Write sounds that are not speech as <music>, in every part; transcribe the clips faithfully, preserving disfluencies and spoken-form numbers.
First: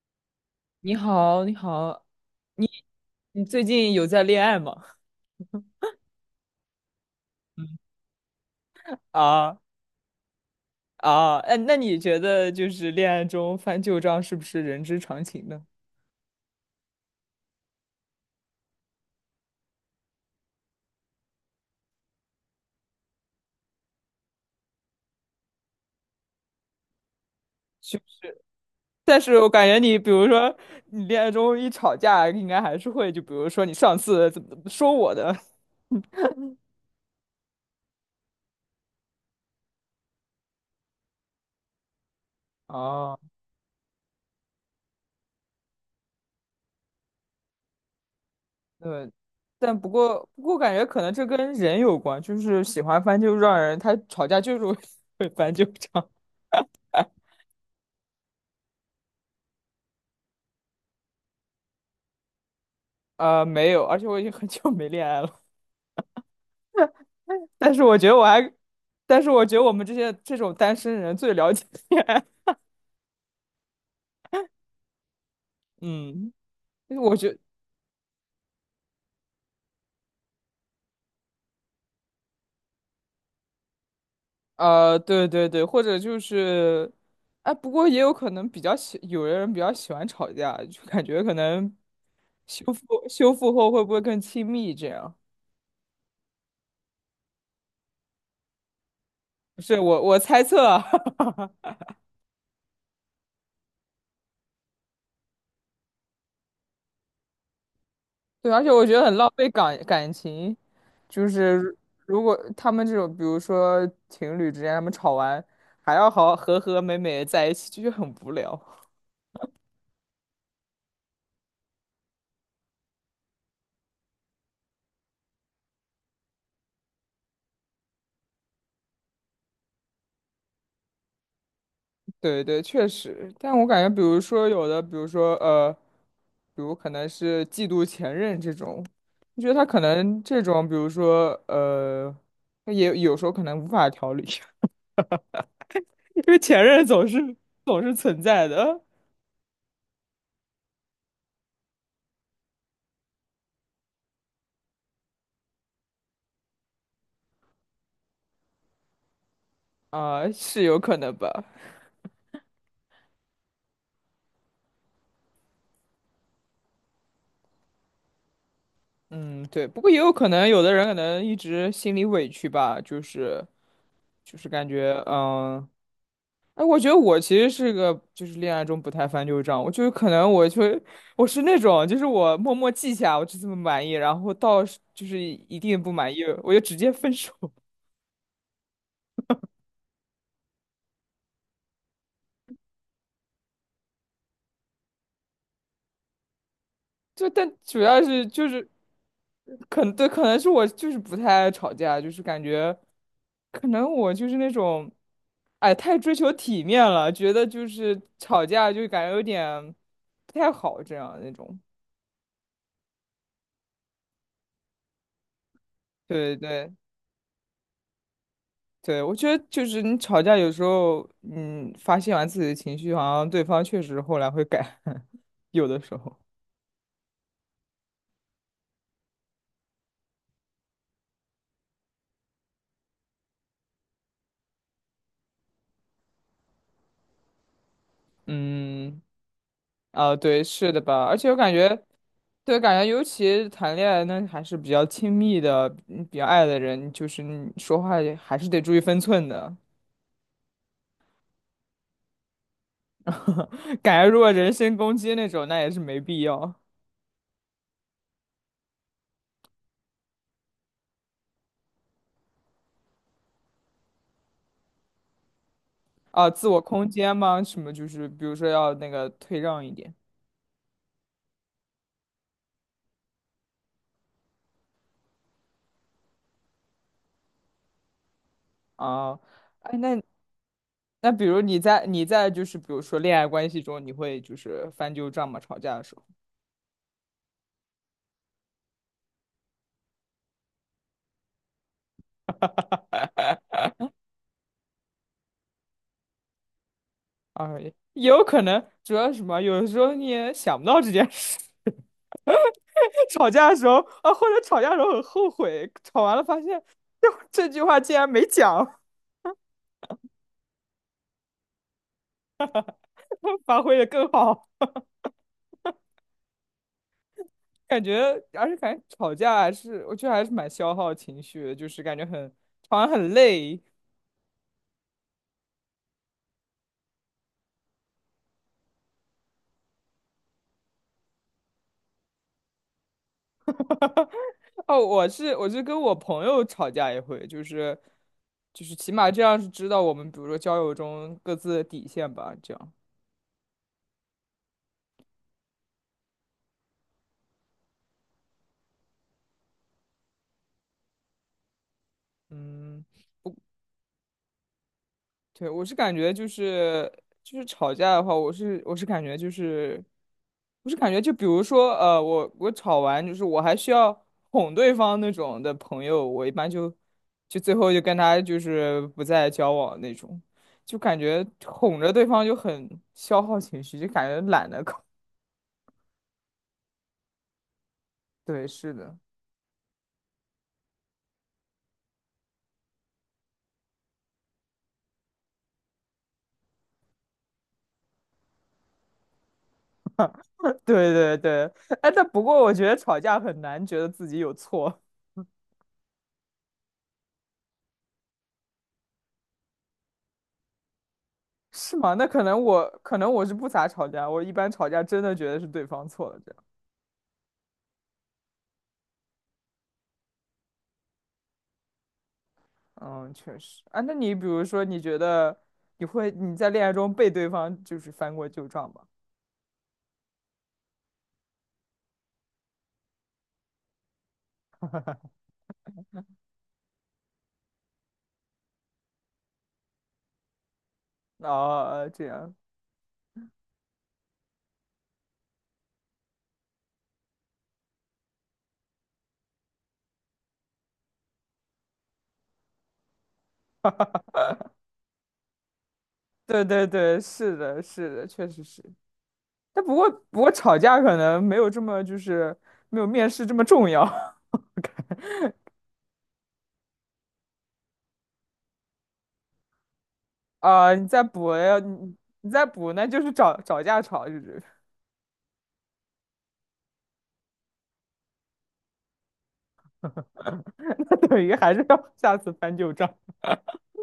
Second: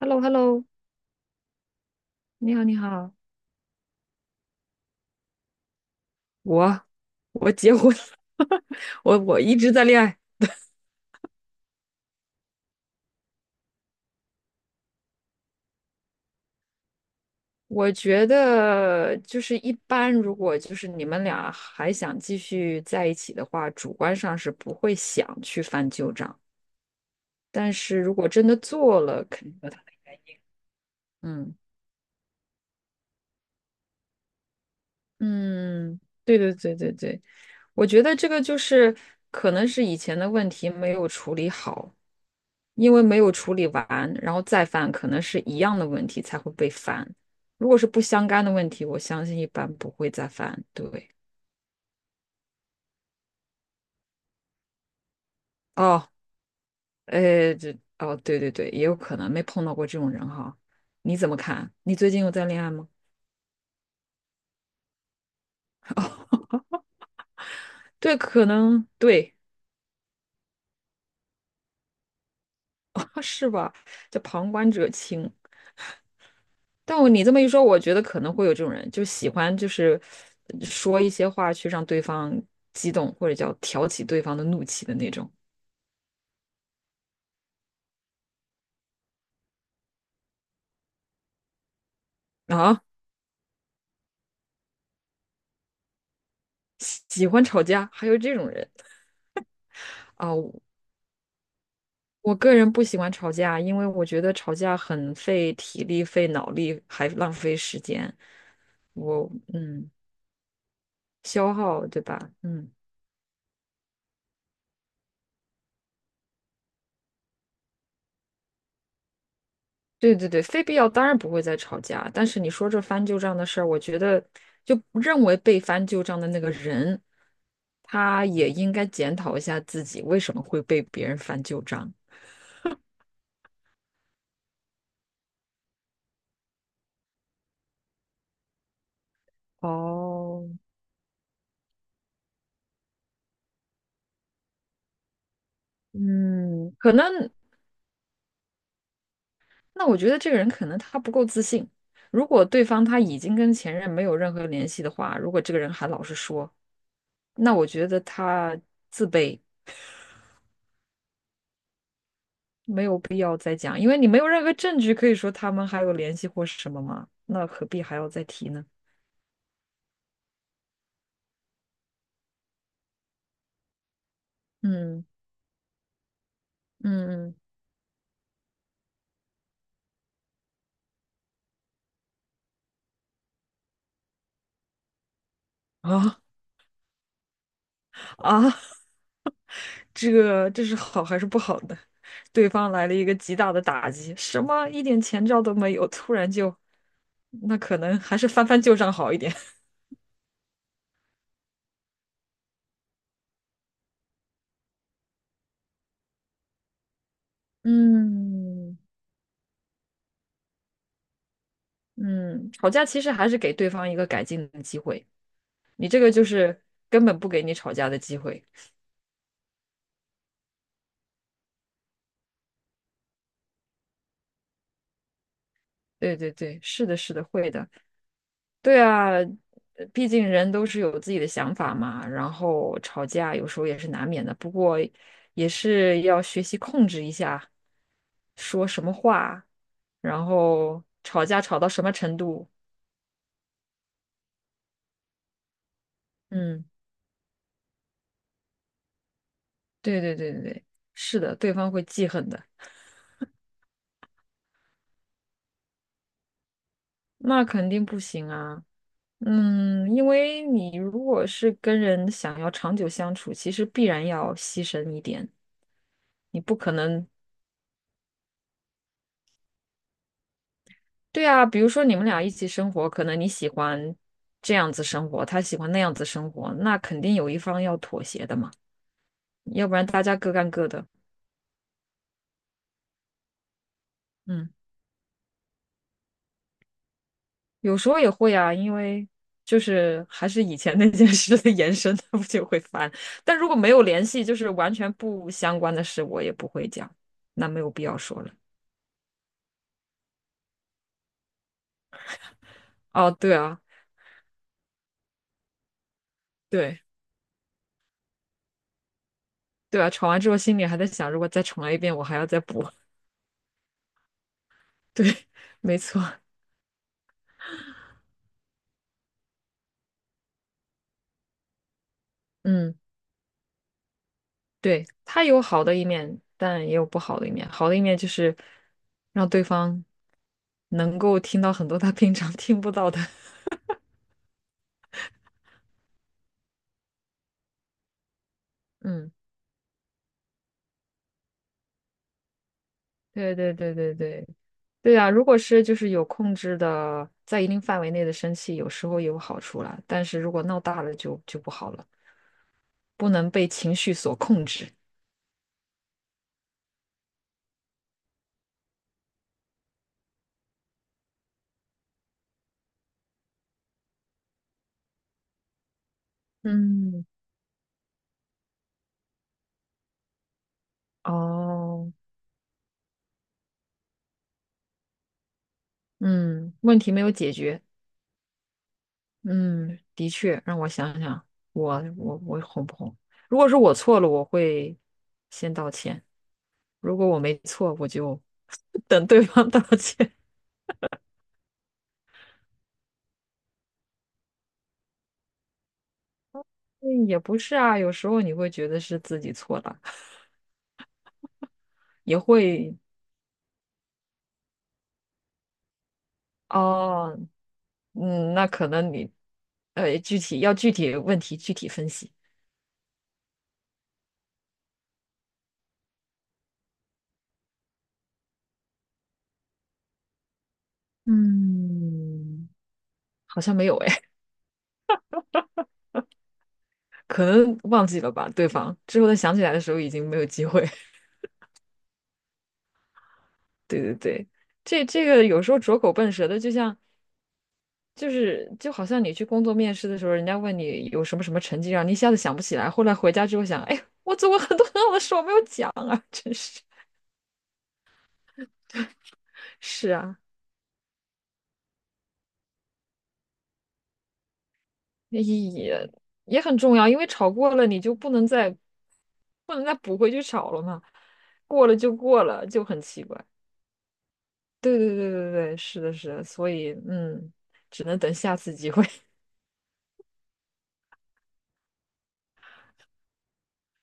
h e l l o h e l l o 你好，你好，你好，你好，你最近有在恋爱吗？我我结嗯婚了，<laughs> 我我一啊直在恋爱。啊，哎，那你觉得就是恋爱中翻旧账是不是人之常情呢？我觉得就是一般，如果就是你们俩还想继续在一起的话，主观上是不会想去翻旧账。但是是不如果是，真的做但了，是肯我定感有他觉的你，比如说你恋爱嗯。中一吵架，应该还是会，就比如说你上次怎么怎么说我的嗯，对对对对对，我觉得这个就是可能是以前的问题没有处理好，因为没哦，有处理完，然后再犯，可能是一样的问题才会被翻。如果是不相干的问题，我对，相信一般但不不会过再不过犯。感觉可对。能这跟人有关，就是喜欢翻旧账的人，他吵架就是会 <laughs> 会翻旧账。哦，呃，这，哦，对对对，也有可能没碰到过这种人哈。你怎么看？你最近有在恋爱吗？呃，没有，而且我已经很久没恋爱了。但是我觉得对，我可还，能但是对。我觉得我们这些这种单身人最了解恋爱。<laughs> 是吧？叫旁观者清。<laughs> 嗯，因但为我我你这觉么一说，我觉得可能会有这种人，就喜欢就是呃说一些话去让对方激动，或者叫挑起对方的怒气的呃，那对种。对对，或者就是，哎，不过也有可能比较喜，有的人比较喜欢吵架，就感觉可能修啊，复修复后会不会更亲密？这样，喜欢吵架，还有这种人。不是我我啊，猜测啊，<laughs> 我个人不喜欢吵架，因为我觉得吵架很费体力、费脑力，还浪费时间。对，而且我觉得很我浪费感嗯，感情，就消是耗，对吧？如果他嗯，们这种，比如说情侣之间，他们吵完还要好好和和美美地在一起，就觉得很无聊。对对对，非必要当然不会再吵架。但是你说这翻旧账的事儿，我觉得就认为被翻旧账的那个人，他也应该检讨一下自己为什么会被别人翻旧账。对对，确实，但我感觉，比如说有的，比如说呃，比如可能是嫉妒前任这种，你觉得他可能这哦，种，比如说呃，他也有时候可能无法调理，<laughs> 因为前嗯，任可总是能总是存在的那我觉得这个人可能他不够自信。如果对方他已经跟前任没有任何联系的话，如果这个人还老是说，那我觉得他自卑，啊，是有可能吧？没有必要再讲，因为你没有任何证据可以说他们还有联系或是什么嘛，那何必还要再提呢？嗯，对，不过也有可能有的人可能一直心里委屈吧，就是就是感觉嗯嗯。哎，我觉得我嗯其实是个就是恋爱中不太翻旧账，我就是可能我就我是那种就是我默默记下我就这么满意，然后到是就是一定不嗯满啊。意我就直接分手。<laughs> 啊，这个这是好还是不好的？对方来了一个极大的打击，什么一点前兆都没有，突然就，就但那可主能要还是是翻就翻是旧账好一点。可能对，可能是我就是不太爱吵架，就是感觉可能我就是那种哎太追求体面了，觉得就 <laughs> 是吵架嗯。就感觉有点不太好这样那种。嗯，吵架其实还是给对方一个改进的机会，你这个就对是对根本不给你吵架的机会。对，我觉得就是你吵架有时候，嗯，发泄完自己的情绪，好像对方确实后来会改，<laughs> 有的时候。对对对，是的，是的，会的。对啊，呃毕竟人都是有自己的想法嘛，然后吵架有时候也是难免的，不过也是要学习控制一下说什么嗯，话，啊，然对，是的后吧？而吵且我架感吵觉，到什么程度。对，感觉尤其谈恋爱那还是比较亲密的，嗯比较爱的嗯，人，就是你说话也还是得注意分寸的。对对对对对，是的，对方会记恨的，<laughs> 感觉如果人身攻击那种，那也是没必要那肯定不行啊。嗯，因为你如果是跟人想要长久相处，其实必然要牺牲一点，啊。你自不我可空能，间嘛，什么就是，比如说要那个退让一点对啊，比如说你们俩一起生活，可能你喜欢这样子生活，他喜欢那样子生活，那肯定有一方要妥协的嘛，啊。要不哎，然那大家各干各的。那比如你在你在就是比如说恋爱关系中，你会就嗯，是翻旧账吗？吵架的时候有时候也会啊，因为就是还是以前那件事的延伸，他不就会烦。但如果没有联系，就是完全不相关的事，我也不会讲，那啊，没有也必要说有了。可能，主要是什么？有的时候你也想不到这件事，<laughs> 哦，吵对架的啊。时候啊，或者吵架的时候很后悔，吵完了发现对。这这句话竟然没讲，对啊，吵完之后心里还在想，如果再重来一遍，我还要再补。<laughs> <laughs> 发挥的更好，对，没错，感觉而且感觉吵架还是我觉得还是蛮消耗情绪的，就是感觉很嗯，吵完很累。对，他有好的一面，但也有不好的一面。好的一面就是让对方能够听到很多他平常听不到的。<laughs> 哦，我是我是跟我朋友吵架也会，就是就是起码嗯，这样是知道我们比如说交友中各自的底线吧，这样。对对对对对对啊！如果是就是有控制的，在一定范围内的生气，有时候有好处啦，但是如果闹大了就就不好了，嗯，不能被情绪所控制。对，我是感觉就是就是吵架的话，我是我是感觉就是我是感觉就比如说呃，我我吵完就是我还需要哄对方那种的朋友，我一般就嗯，就最后就跟他就是不再交往那种，就感觉哄哦，着对方就很消耗情绪，就感觉懒得搞。嗯，问题没有解决。<laughs> 对，是的。嗯，的确，让我想想，我我我哄不哄？如果是我错了，我会先道歉；如果我没错，我就 <laughs> 等对方道歉。对对对，哎，但不过我觉得吵架很难觉得自己有错，<laughs> 嗯，也不是啊，有时候你会觉得是自己错了，<laughs> 是吗？那也可能我会。可能我是不咋吵架，我一般吵架真的觉得是对方错了，这样。哦，嗯，那可能你呃，具体要具体问题具体分析。嗯，确实。啊，那你比如说，你觉得你会你在恋爱中被对方就是翻过旧账吗？嗯，好像没有哎，可能忘记了吧，对方之后再想起来的时候已经没有机会。哦，呃这样。<laughs> 对对对。这这个有时候拙口笨舌的，就像就是就好像你去工作面试的时候，人家问你有什么什么成绩，让你一下子想不起来，后来回家之后想，哎，我做过很多很好的事，我没有讲啊，<laughs> 真对是对对，是的，是的，确实是。但不过是啊，不过吵架可能没有这么就是没有面试这么重要 <laughs> 也也很重要，因为吵过了你就不能再不能再补回去吵了啊、嘛，你再补要过了就你过你再了，就补，很那就奇是怪。找找架吵，就是。对对对对对，是的，是的，所以嗯，只能等下次机会。<laughs> 那等于还是要 <laughs> 下次翻旧账。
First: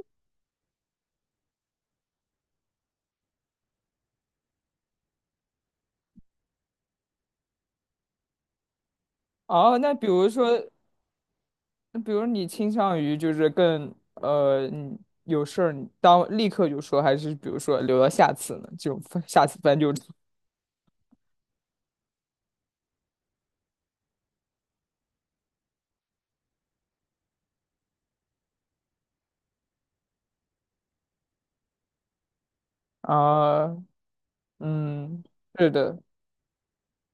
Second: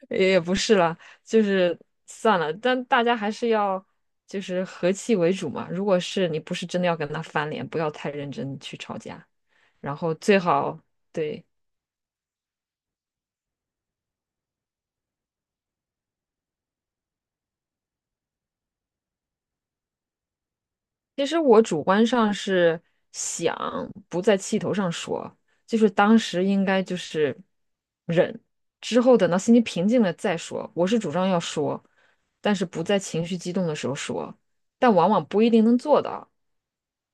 也不是了，就是算了，但大家还是要就是和气为主嘛。如果是你不是真的要跟他翻脸，不要太认真去吵架，哦，那然比后如最说，好对。比如你倾向于就是更呃，你有事儿你当立刻就说，还是比如说留到下次呢？就翻下次翻旧账 其实我主观上是想不在气头上说，就是当时应该就是忍，之后等到心情平静了再说。我是主张要说，但是不在 <laughs> 情绪激动啊，的时候说，但往嗯，往不一定是能的，做到。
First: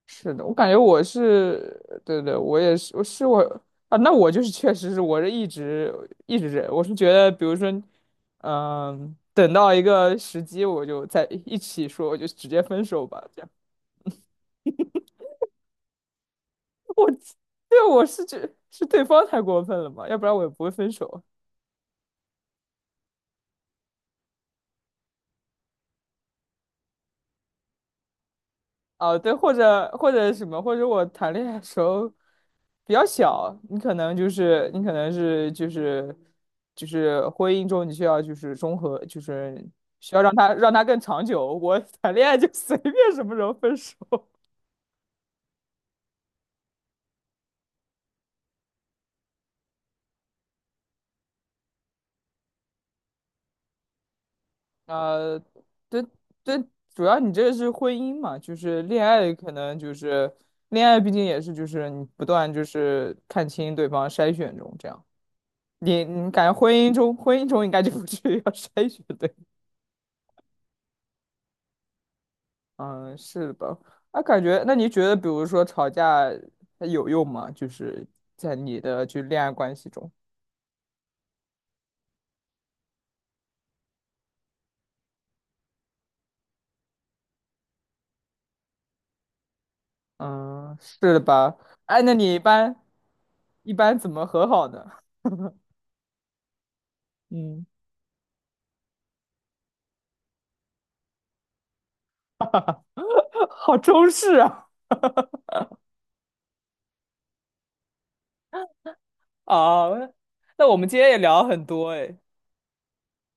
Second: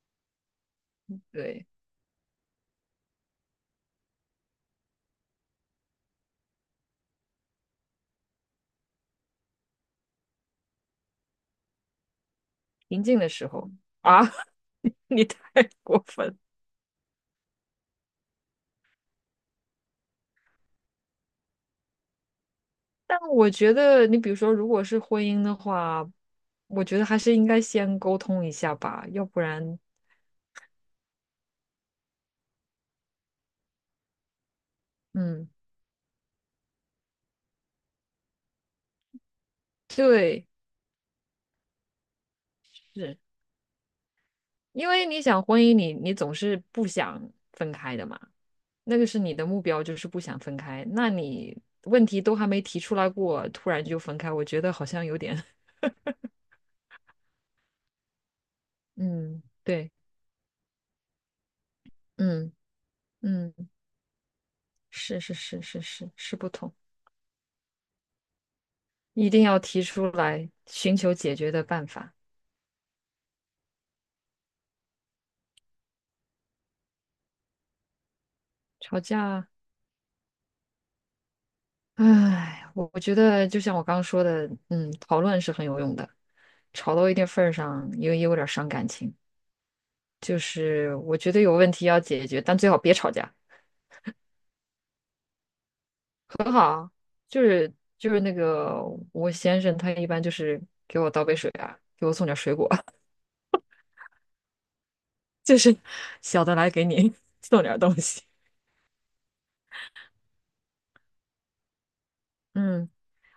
是的，我感觉我对。是，对对，我也是，我是我啊，那我就是确实是，我是一直一直忍，我是觉得，比如说，嗯、等到一个时机，我就在一起说，我就直接分临手静吧，的这时样。候啊，<laughs> 你太过分了。我对我是觉是对方太过分了嘛，要不然我也不会分手。但我觉得，你比如说，如果是婚姻的话，我觉得还是应该先沟通一下吧，哦，要对，不或然，者或者什么，或者我谈恋爱的时候比较小，你可能就是你可能是嗯，就是就是婚姻中你需要就是综合，就是需要让对，他让他更长久。我谈恋爱就随便是什么时候分手。因为你想婚姻你，你总是不想分开的嘛，那个是你的目标，就是不想分开。那你问题都还没提出来过，突然就分开，我觉得好像有点，呃，<laughs> 对对，主要你这是婚姻嘛，就是恋爱，嗯，可能对，就是恋爱，毕竟也是就是你不断嗯就是看嗯，清对方筛选中这样。是是是是你是你是感不觉同。婚姻中婚姻中应该就不至于 <laughs> 要筛选一对，定要提出来，寻求解决的办法。嗯，是的吧？啊，感觉那你觉得，比如说吵架它有用吗？就是在你吵的架就恋啊，爱关系中，唉，我我觉得就像我刚刚说的，嗯，讨论是很有用的，吵到一定份儿上，也也有点儿伤感情。就嗯，是是我的觉得有吧？问题要哎，那解你一决，但最般好别吵架。一般怎么和好呢？就嗯，是就是那个我先生，他一般就是给我倒杯水啊，给我送点儿水果，<laughs> 好中式啊。<laughs> 就是小的来给你 <laughs> 送点儿东西。哦，那我们今天也聊了很多哎，<laughs> 嗯，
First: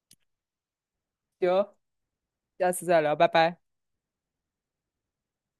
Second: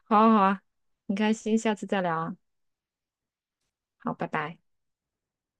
好啊好啊，很开心，行，下次再聊啊。下次再聊，拜拜。好，拜拜。